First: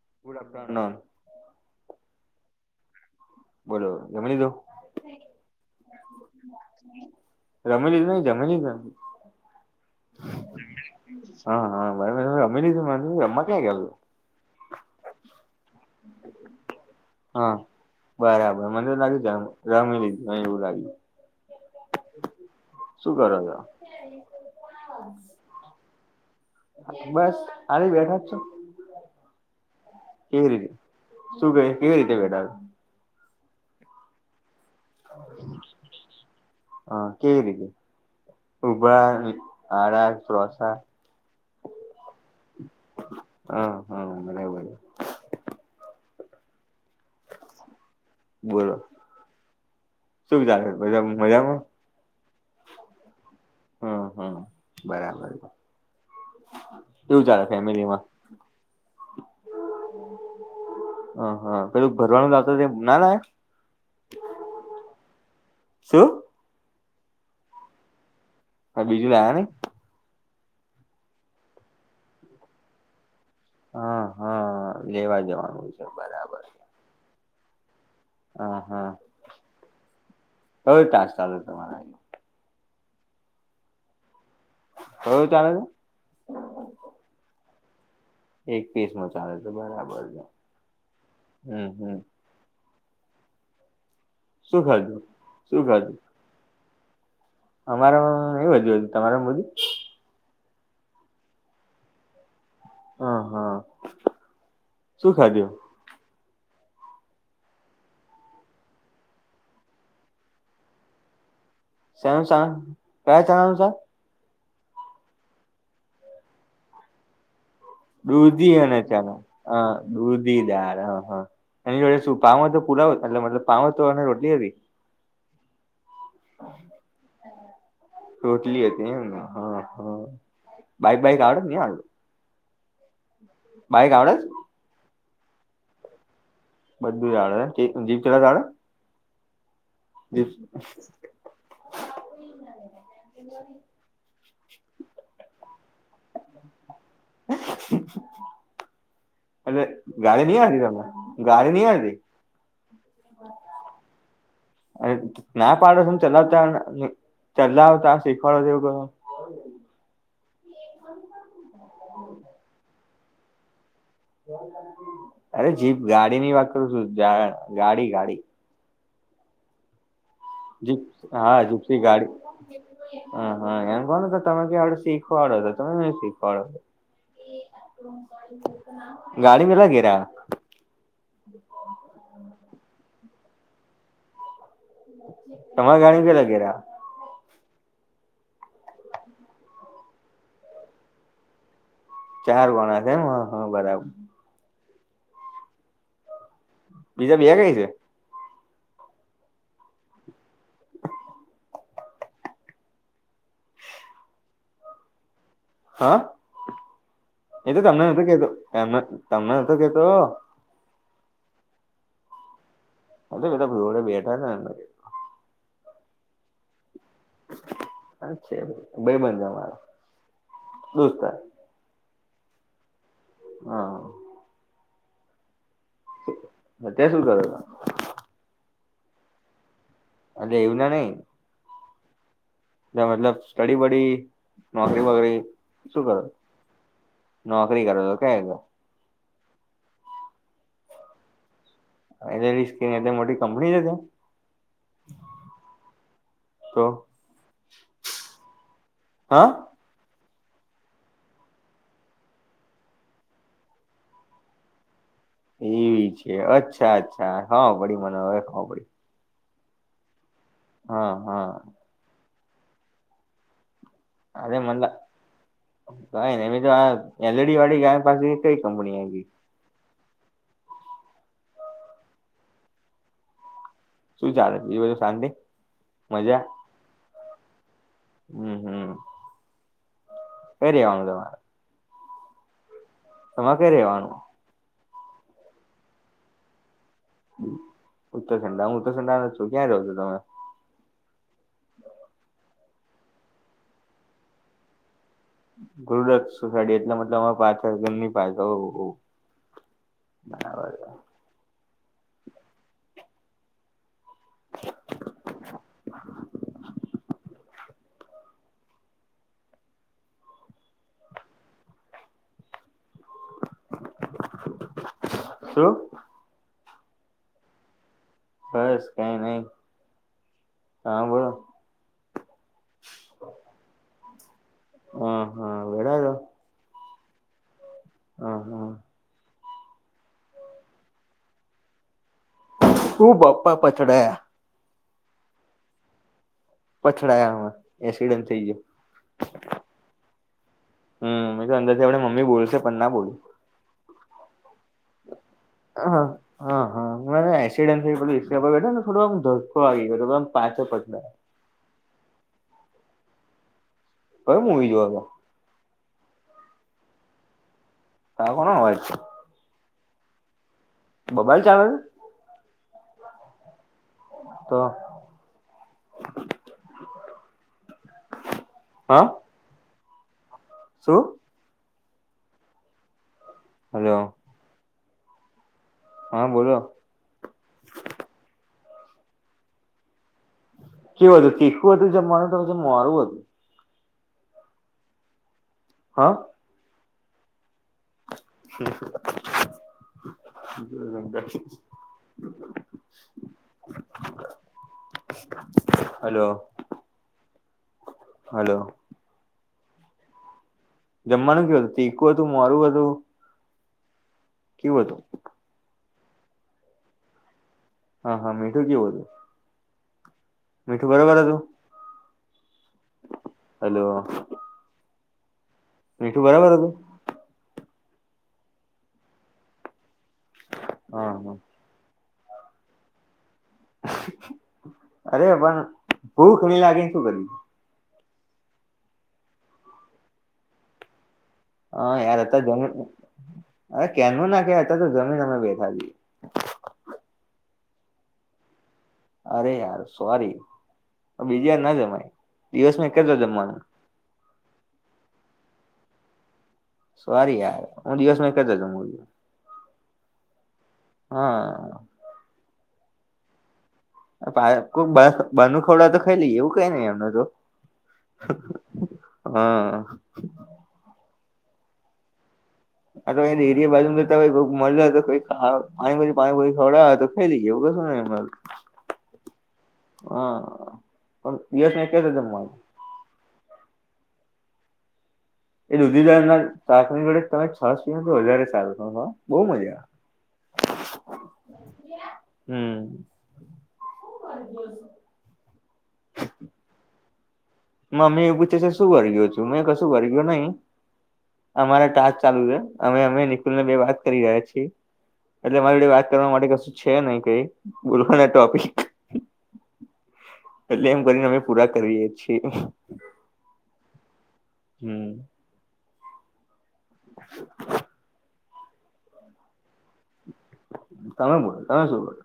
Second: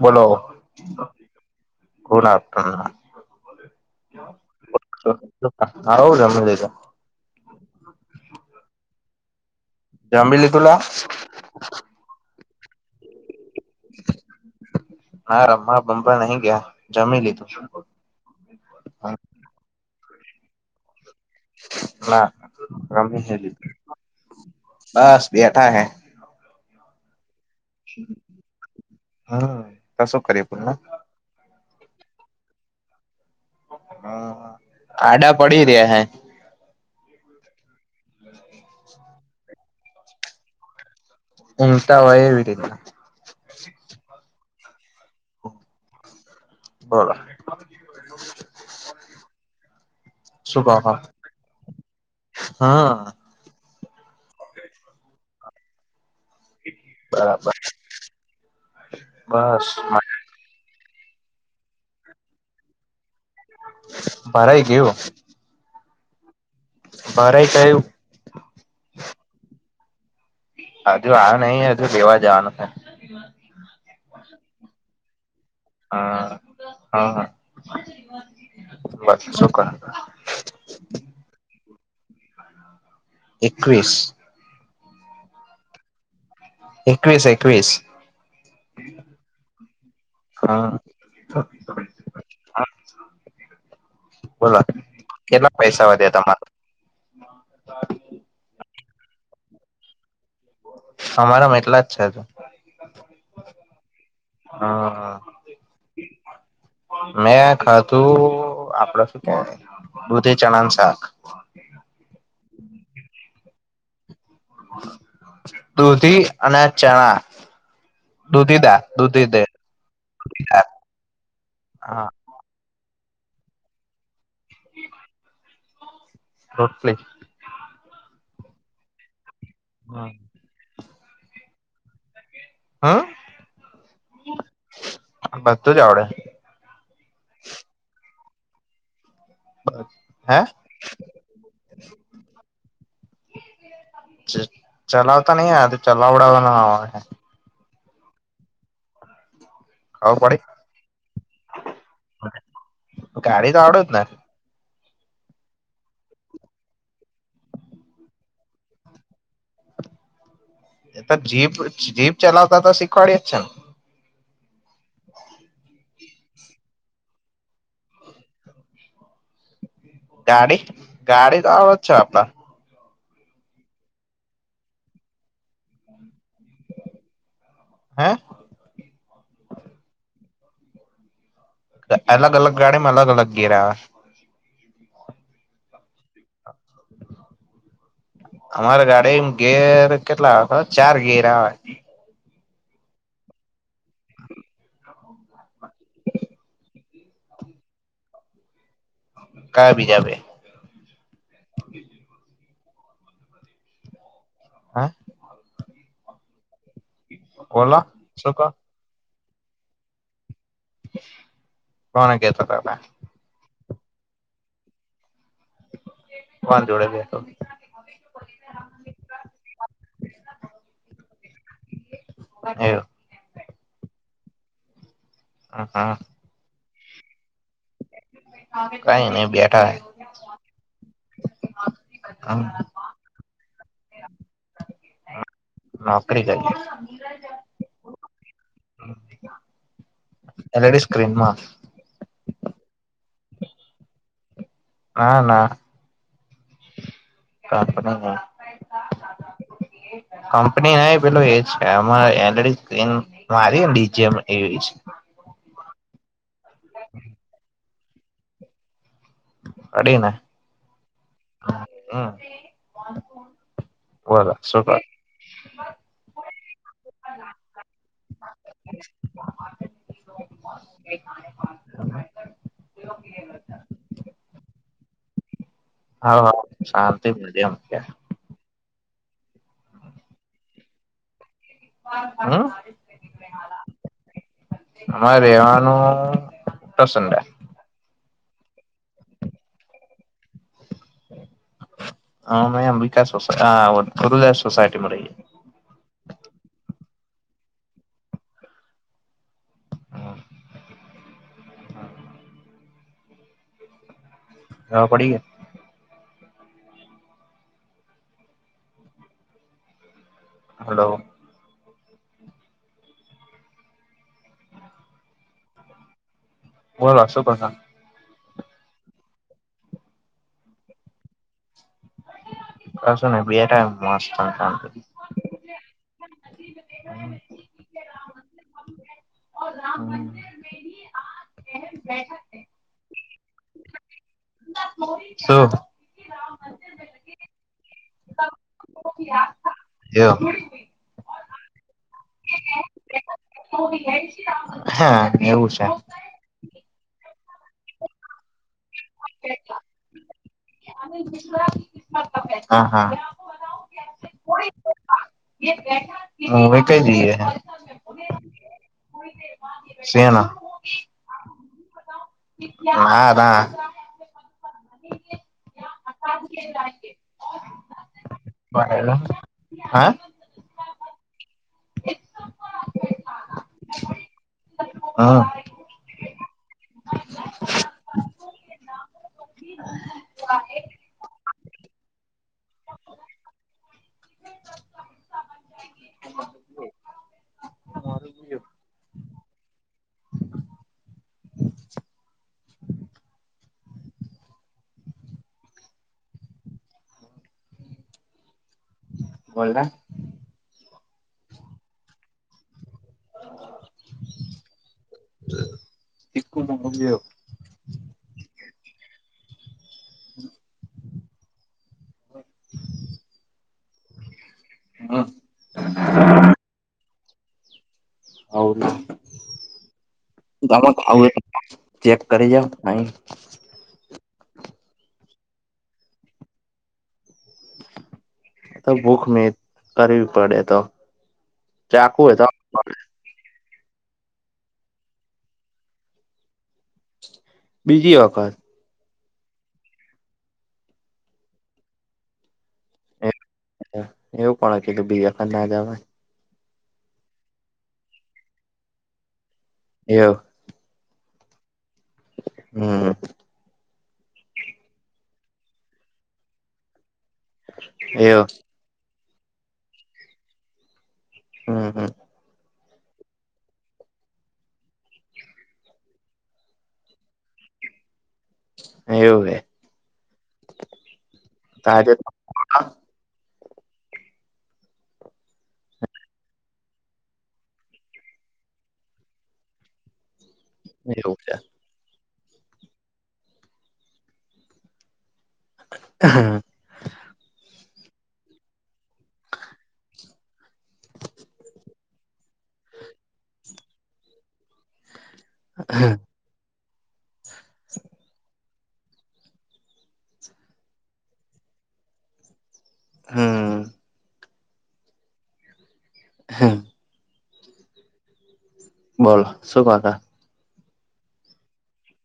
બોલો. Good afternoon [unintelligible] બોલો, જમી લીધું? આવું જમી લીધું જમી લીધુ જમી લીઘુ. જમી લીધુ લા. હા-હા. [unintelligible] હા, રમવા ભમબા નહી ગયા જમી હા લીધું. બરાબર, મને તો લાગી જ રમી લીધું એવું લાગ્યું. ના શું રમી કરો ની છો લીધું બસ બેઠા હે. બસ. ખાલી બેઠા જ છો હા. કેવી રીતે? શું કેય કેવી રીતે બેઠા? હા-હા આડા પડી રહ્યા હે. હ કેવી રીતે ઉભા ને આડા પ્રોસા. ઉંગતા હોય એવી રીતના. હા-હા બરાબર છે. બોલો. બોલો. શું ચાલે કહો હો બધા મજામાં. હમ હમ્મ-હમ્મ બરાબર. કેવું ચાલે બરાબર ફેમિલીમાં. બસ હ હા પેલું ભરવાનું લાવતા તેમ ના લાયા. ભરાાઈ ગ્યું. શું? ભરાઈ ગયું. તો બીજું લાયા નઈ. હજુ આઓ નઈ હજુ લેવા જવાનું છે. [unintelligible] હા-હા લેવા જવાનું છે. બરાબર હા-હા. હ હા ક્યુ ટાસ્ક ચાલુ તમારા. એકવીસ. ક્યુ ચાલે છે. એકવીસ-એકવીસ. એકવીસમો ચાલે છે બરાબર. છે હા. હમ હમ બોલલો શું ખાધું કેટલા શું પૈસા ખાધું વધ્યા તમારા? અમારામાં એ બધું હતું તમારામ બધું. અમારામાં એટલા જ છે જ. હ હા હા શું હા. ખાધું મેં ખાધું આપડ શું કે, દૂધી ચણાનું શાક. સે સ ક્યા છેનું છ. દૂધી અને ચણા. દૂધી અને દાળ ચ દૂધી દે હ દૂધીદાર હ, હા એની જોડે હા સુ પાાવ તો પુલાવ એટલે મતલ પાવ તો રોટલી હતી. રોટ પ્લે. ટોટલી હતી એમને હા. હા. બઈક બઈક આવડ નની આ આવું? હા? બાઈક આવડે છે? બધું જ આવડે. બધું જાાડે જીભ કેટલાડે? હે [unintelligible] ચલાવતા નહી તો ચલાવડાવવાના. એટ ગાડી ખબર નહ આતી તમે ગાડી નહ આવીતી? ગાડી તો આવડત ના. અને ના પાડો ત ચલાવ ત ચલાવ ત શીખવાડો જેવું ક. એ તો જીપ જીપ ચલાવતા તો શીખવાડીય જ છે ને. અરે જીપ ગાડી ની વાત કરું છું ગાડી ગાડી. ગાડી જીપ્ હા ગાડી તો આવડે જીપસી જ છે આપડા ગાડી. હ હા એમ કો તો તમે કડ શીખવાડો હતો તમે ન શીખવાડો. હા. ગાડી મ લાગેરા. અલગ અલગ ગાડી માં અલગ અલગ ઘેરેયા. તમારે ઘણી ક લગેયા. અમારે ગાડી ગેર કેટલા આવે ચાર ગિર આવે. ચાર ગણા છે ને હ હા બરાબર. બીજા બે કઈ છે? કા ભી જાવ? [inaudible] હા. હા, એ તો બોલો તમને ન કેતો શું કો તમનેતો કેતો. કોને કેતા તમે. અ એટા ભે બેઠા તા. વાંધડે બે. છે ભાઈબંધ જર દુસ્ત. એવું. હા. હ હા. અત્યારે શું કરો તો? કઈ નઈ બેઠા હે અને એવું ના નઈ આ ત મતલબ સ્ટડી વડી નોકરી વગેરી શું કરો? નોકરી કરી નોકરી કરો [unintelligible] એલ ઈ ડી સ્ક્રીનમાં એલ ઈ ડી સ્ક્રીન એટલી મોટી કમ્પની છે ત્યાં હા ના તો કંપની હા હે કંપની હે પેલો એ છે અમારે L E D screen [unintelligible] DG એવી છે એવી છે અચ્છા અચ્છા હા પડી મને હવે ખબર પડી પડી ન હા હા હા અરે મહનલ કઈને એમ તો આ એલ ઈ ડી વાળી ગા શું ચાલે બીજું બધું શાંતી? હા શાંતિ [unintelligible] હમ્મ, હમ્મ કેદી આવાનું તમારે હવે? અ તમારે કઈ રેવાનું? અમારે રહેેવાનું ઉત્તરસન્ડે ઉત્તરખંડા હું ઉત્તરખંડા નો જ છું ક્યાં રહ્યો છો તમે અમે આમ વિકાસ સોસાય આ કુરલે સોસાયટીમાં રહીએ ગુરદક્ષ સોસાયડી એટલા મતલબ અમાં પાછાળ ઘર ની પાછળ ઓ ઓ બરાબર તો હા ખબર પડી ગઈ હલો શું? બોલો શું પ્રસંગ? બસ કઈ નહી હા બોલો પ્રસંગ બે ટાઈમ મસ્ત કામ ક હા, હા, વેડા હ હા. હા સુ બપ્પા પછડે સોં પછડાયામાં એસિડન્ટ ચાઈયે યે દયો હમ્મ મે તો અંદાજ એવડે મમ્મીલશે પણ ના બોલી હા એવું છે હ-હ મને એકસીડન્ટ થયો પેલું હીંચકા પર બેઠો થોડો આમ ધક્કો આવી ગયો આમ પાછો હા-હા. ક્યુ મુવી જોવા કો? હવે કઈ જઈએ હ. આ કોનો અવાજ? શેનો? બબાલ ચાલે છે. ના-ના. તો. કે જાયે છે. હા બાયલા હે? શું? હલો. હા. હા બોલો. કેવું હતું તીખું હતું જમવાનું કે પછી મોરૂ હતું. હ? [inaudible] [inaudible] હલો. હલો. બોલ ને. જમવાનું કેવું હતું. તીકું હતું મોરુ હતું. કેવું હતુ. તીખું ને મારુ બેવ. હા-હા મીઠુ કેવું હતું. [inaudible] મીઠું બરાબર હતું? હલો. હમ્મ. મીઠું બરાબર હતુ? હોવ ચાલો હા ખાઉ હોય હા તો. ચેક કરી જાઓ આઇન. અરે પણ ભૂખ ની લાગીને શું કર્યું. કેમ ભૂખ નઈ કરવી પડે એ તો. હા યાર ચાકુ હોય અતાર તો જમીન અરે ક્યારનું ના કેવાય અતાર તો જમીન અમે બેઠા છીએ. બીજી વખત. અરે યાર સોરી બીજી વાર ના જમાય દિવસમા એક જ વાર જમવાનું. એવું કોને કીધું કે બીજી વાર તને ના જમાય. સોરી યાર હું દિવસમાં એક જ વાર જમું છુ. એવુ. હા. હમ્મ. આ બાયો કોણ બાર બારનુ ખવડાવે તો ખઈ લઈએ એવું કઈ નઈ એમને તો. એવુ. હા. હમ્મ હમ્મ. આ તો એન એરિયા બાજુમા જતા મળ્યો હોય તો પાણી પૂરી પાણી પૂરી ખવડાવે તો ખઈ લઈ એ એવું કશું નઈ એમાં એવું હે હા પણ દિવસ તો ના કેવી આજે રીતના જમવાનું એવુ દુધીદાર ના શાક ની જોડે તમે છાસ પીવું તો વધારે સારું બહુ મજા આવે એવું છે. હમ્મ. [unintelligible] હા. મમ્મી એ પૂછે છે શું વરગયો છું મેં કશું વરગયો નહી અમારે ટાસ્ક ચાલુ છે અમે અમે નિકુલ ને બે વાત કરી રહ્યા છીએ. એટલે મારી જોડે વાત કરવા માટે કશું છે નહી કઈ બોલવાના ટોપિક એટલે એમ કરીને અમે પૂરા કરીએ છીએ. હમ્મ. હમ્મ. [unintelligible] [inaudible] બોલો શું કોત તમે બોલો તમે શું બોલો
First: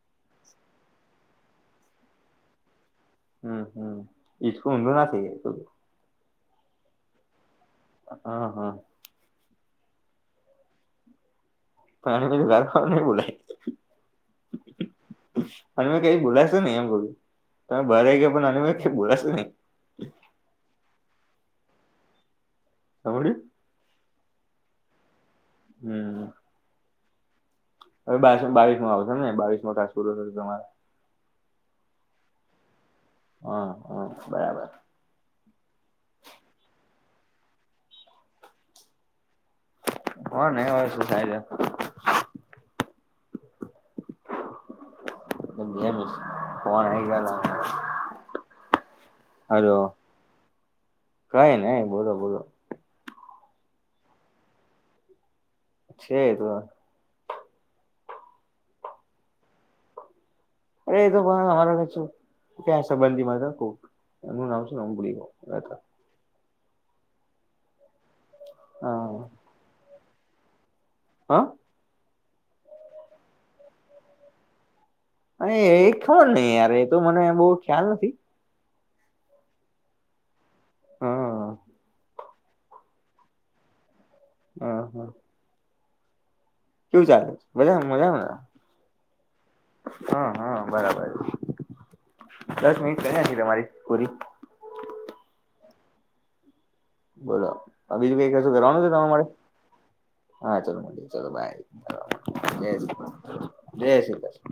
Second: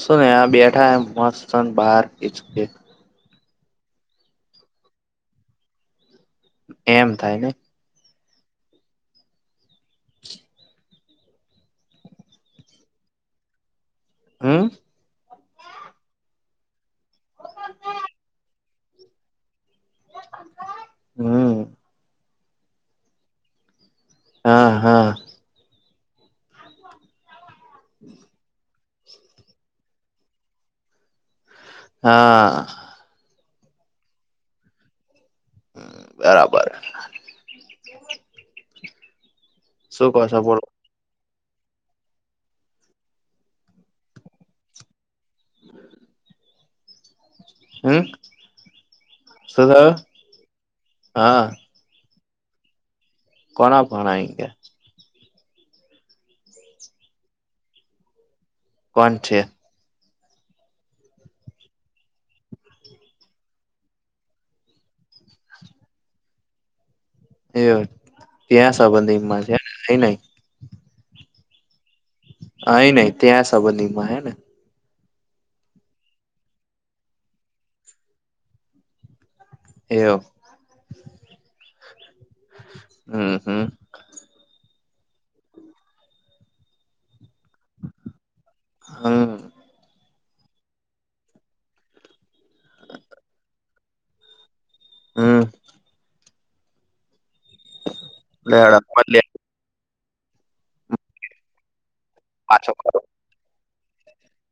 કસુ ને આ બેઠા હૈ મસ્તન બહાર ખીચકે હમ્મ હમ્મ ઈ તું ઊધું ના શીખે તું એમ થાય ને હ અ હ [unintelligible] નહી બોલાઈ હમ્મ. અને મેં કઈ બોલાશે નહી એમ બોલું તમે બહાર આવી ગયા પણ અને મે બોલાશે નહી. હમ્મ. સાંભળ્યું. હા હા. હમ્મ હમ્મ. હવે બાર બાવીસમાં આવશે ને બાવીસમો ટાસ્ક પૂરો થશે તમારે હા. હા હમ્મ બરાબર. હમ્મ બરાબર. શું કહો છો હો બોલો નહી હોય સાહેબ જાવા બે ફોન આઈ ગયા ને હવે હમ્મ. હલો હા કઈ નઈ બોલો બોલો કોના ફોન આઈ ગયા. છે એ તો હ કોણ છે. અરે એ તો પણ અમારા વચું ક્યાં સંબંધીમાં જ હતું. એનું નામ છે ઉબલી કઉ એટલે એ ત્યાં હા સંબંધીમાં છે નઈ નઈ હા. આઈ નઈ ત્યાં સંબંધીમાં હેને અ એ [unintelligible] યાર એ તો મને બહૂ ખ્યાલ નથી એઉ હા હમ્મ, હમ્મ હ હા શું ચાલે છે બધા મજામાં ના હમ્મ. હા હા બરાબર દસ મિનિટ કરી નાખી તમારી પુરી હમ્મ. બોલો અભિજભાઈ કશું કરવાનું છે તમ તમારે હા ચાલો મિલતે હૈ ચાલો બાય હા જય શ્રી કૃષ્ણ જય શ્રી કૃષ્ણ